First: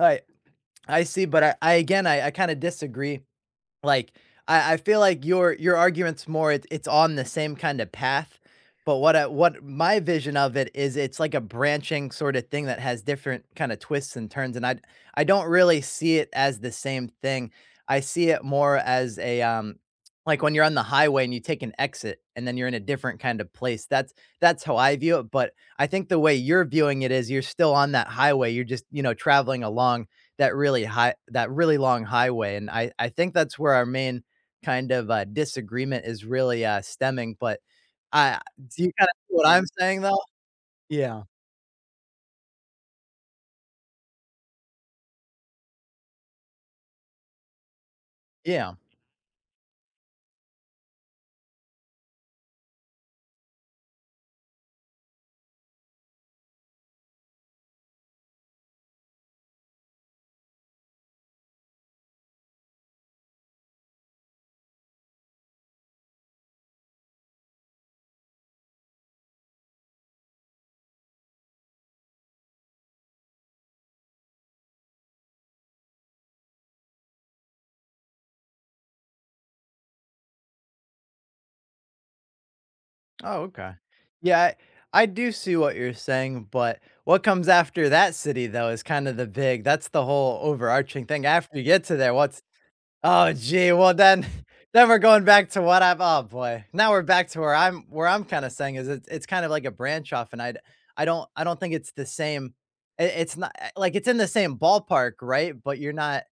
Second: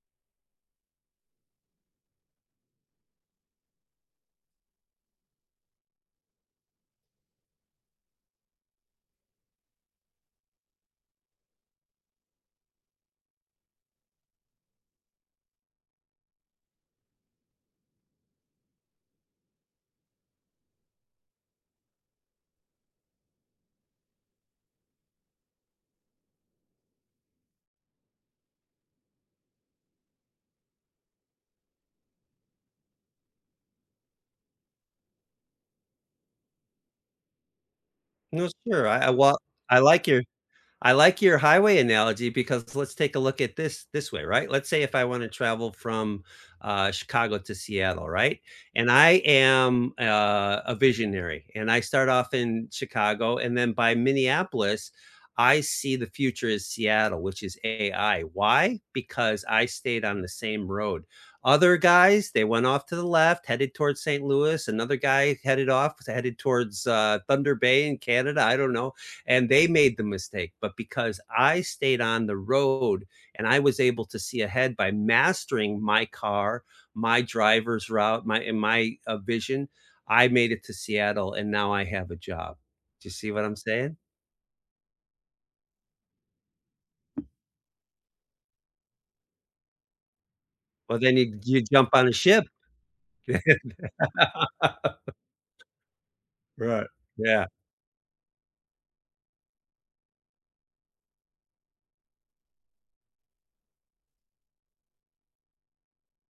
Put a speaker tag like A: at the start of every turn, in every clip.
A: Alright, I see, but I I again, I I kinda disagree. Like, I I feel like your your argument's more it it's on the same kinda path, but what I what my vision of it is, it's like a branching sort of thing that has different kind of twists and turns, and I I don't really see it as the same thing. I see it more as a, um, like, when you're on the highway, and you take an exit, and then you're in a different kind of place, that's that's how I view it, but I think the way you're viewing it is you're still on that highway, you're just, you know, traveling along that really high that really long highway, and I I think that's where our main kind of, uh, disagreement is really, uh, stemming. But I
B: No,
A: do
B: sure.
A: you
B: I
A: kinda
B: I
A: see
B: well,
A: what I'm
B: I
A: saying,
B: like
A: though?
B: your I
A: Yeah.
B: like your highway analogy because let's take a look at this, this way, right, let's say if I wanna travel from, uh, Chicago to Seattle, right,
A: Yeah.
B: and I am, uh, a visionary, and I start off in Chicago, and then by Minneapolis, I see the future is Seattle, which is AI. Why? Because I stayed on the same road. Other guys, they went off to the left, headed towards Saint Louis, another guy headed off, is headed towards, uh, Thunder Bay in Canada, I don't know, and they made the mistake, but because I stayed on the road, and I was able to see ahead by mastering my car, my driver's route, my and my, uh, vision, I made it to Seattle, and now I have a job. Do you see
A: Oh,
B: what I'm
A: okay.
B: saying?
A: Yeah, I do see what you're saying, but what comes after that city, though, is kinda the big that's the whole
B: Well,
A: overarching
B: then
A: thing,
B: you
A: after
B: you
A: you get
B: jump
A: to
B: on a
A: there, what's
B: ship.
A: Oh, gee, well, then then we're going back to what I've Oh, boy,
B: Right,
A: now we're back to
B: yeah.
A: where I'm where I'm kinda saying is it's it's kind of like a branch off, and I d I don't I don't think it's the same, i it's not eh like, it's in the same ballpark, right, but you're not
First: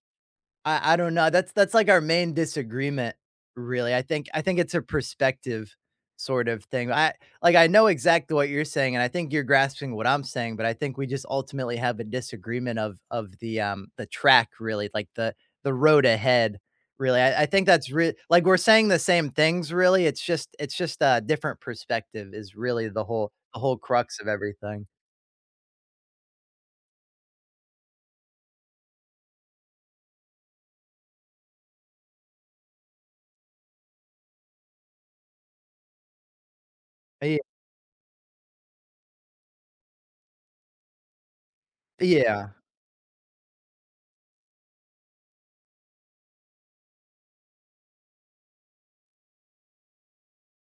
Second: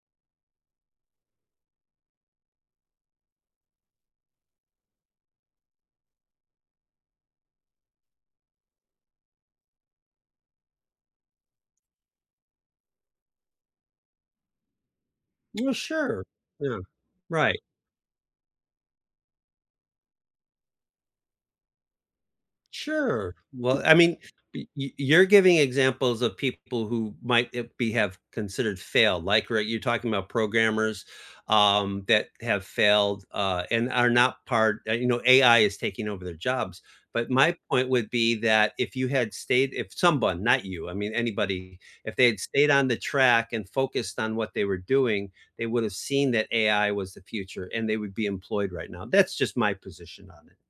A: I I don't know, that's that's, like, our main disagreement, really. I think I think it's a perspective sort of thing. I like, I know exactly what you're saying, and I think you're grasping what I'm saying, but I think we just ultimately have a disagreement of of the, um, the track, really, like, the the
B: Well,
A: road
B: sure.
A: ahead,
B: Yeah,
A: really. I I
B: right.
A: think that's real like, we're saying the same things, really, it's just it's just a different perspective is really the whole
B: Sure.
A: the whole
B: Well, I mean,
A: crux of
B: y
A: everything.
B: y you're giving examples of people who might, uh, be have considered failed, like, r you're talking 'bout programmers, um, that have failed, uh, and are not part eh, you know, AI is taking over their jobs,
A: Uh,
B: but
A: yea
B: my point would be that if you had stayed, if someone, not you, I mean anybody, if they had
A: Yeah.
B: stayed on the track and focused on what they were doing, they woulda seen that AI was the future and they would be employed right now, that's just my position on it.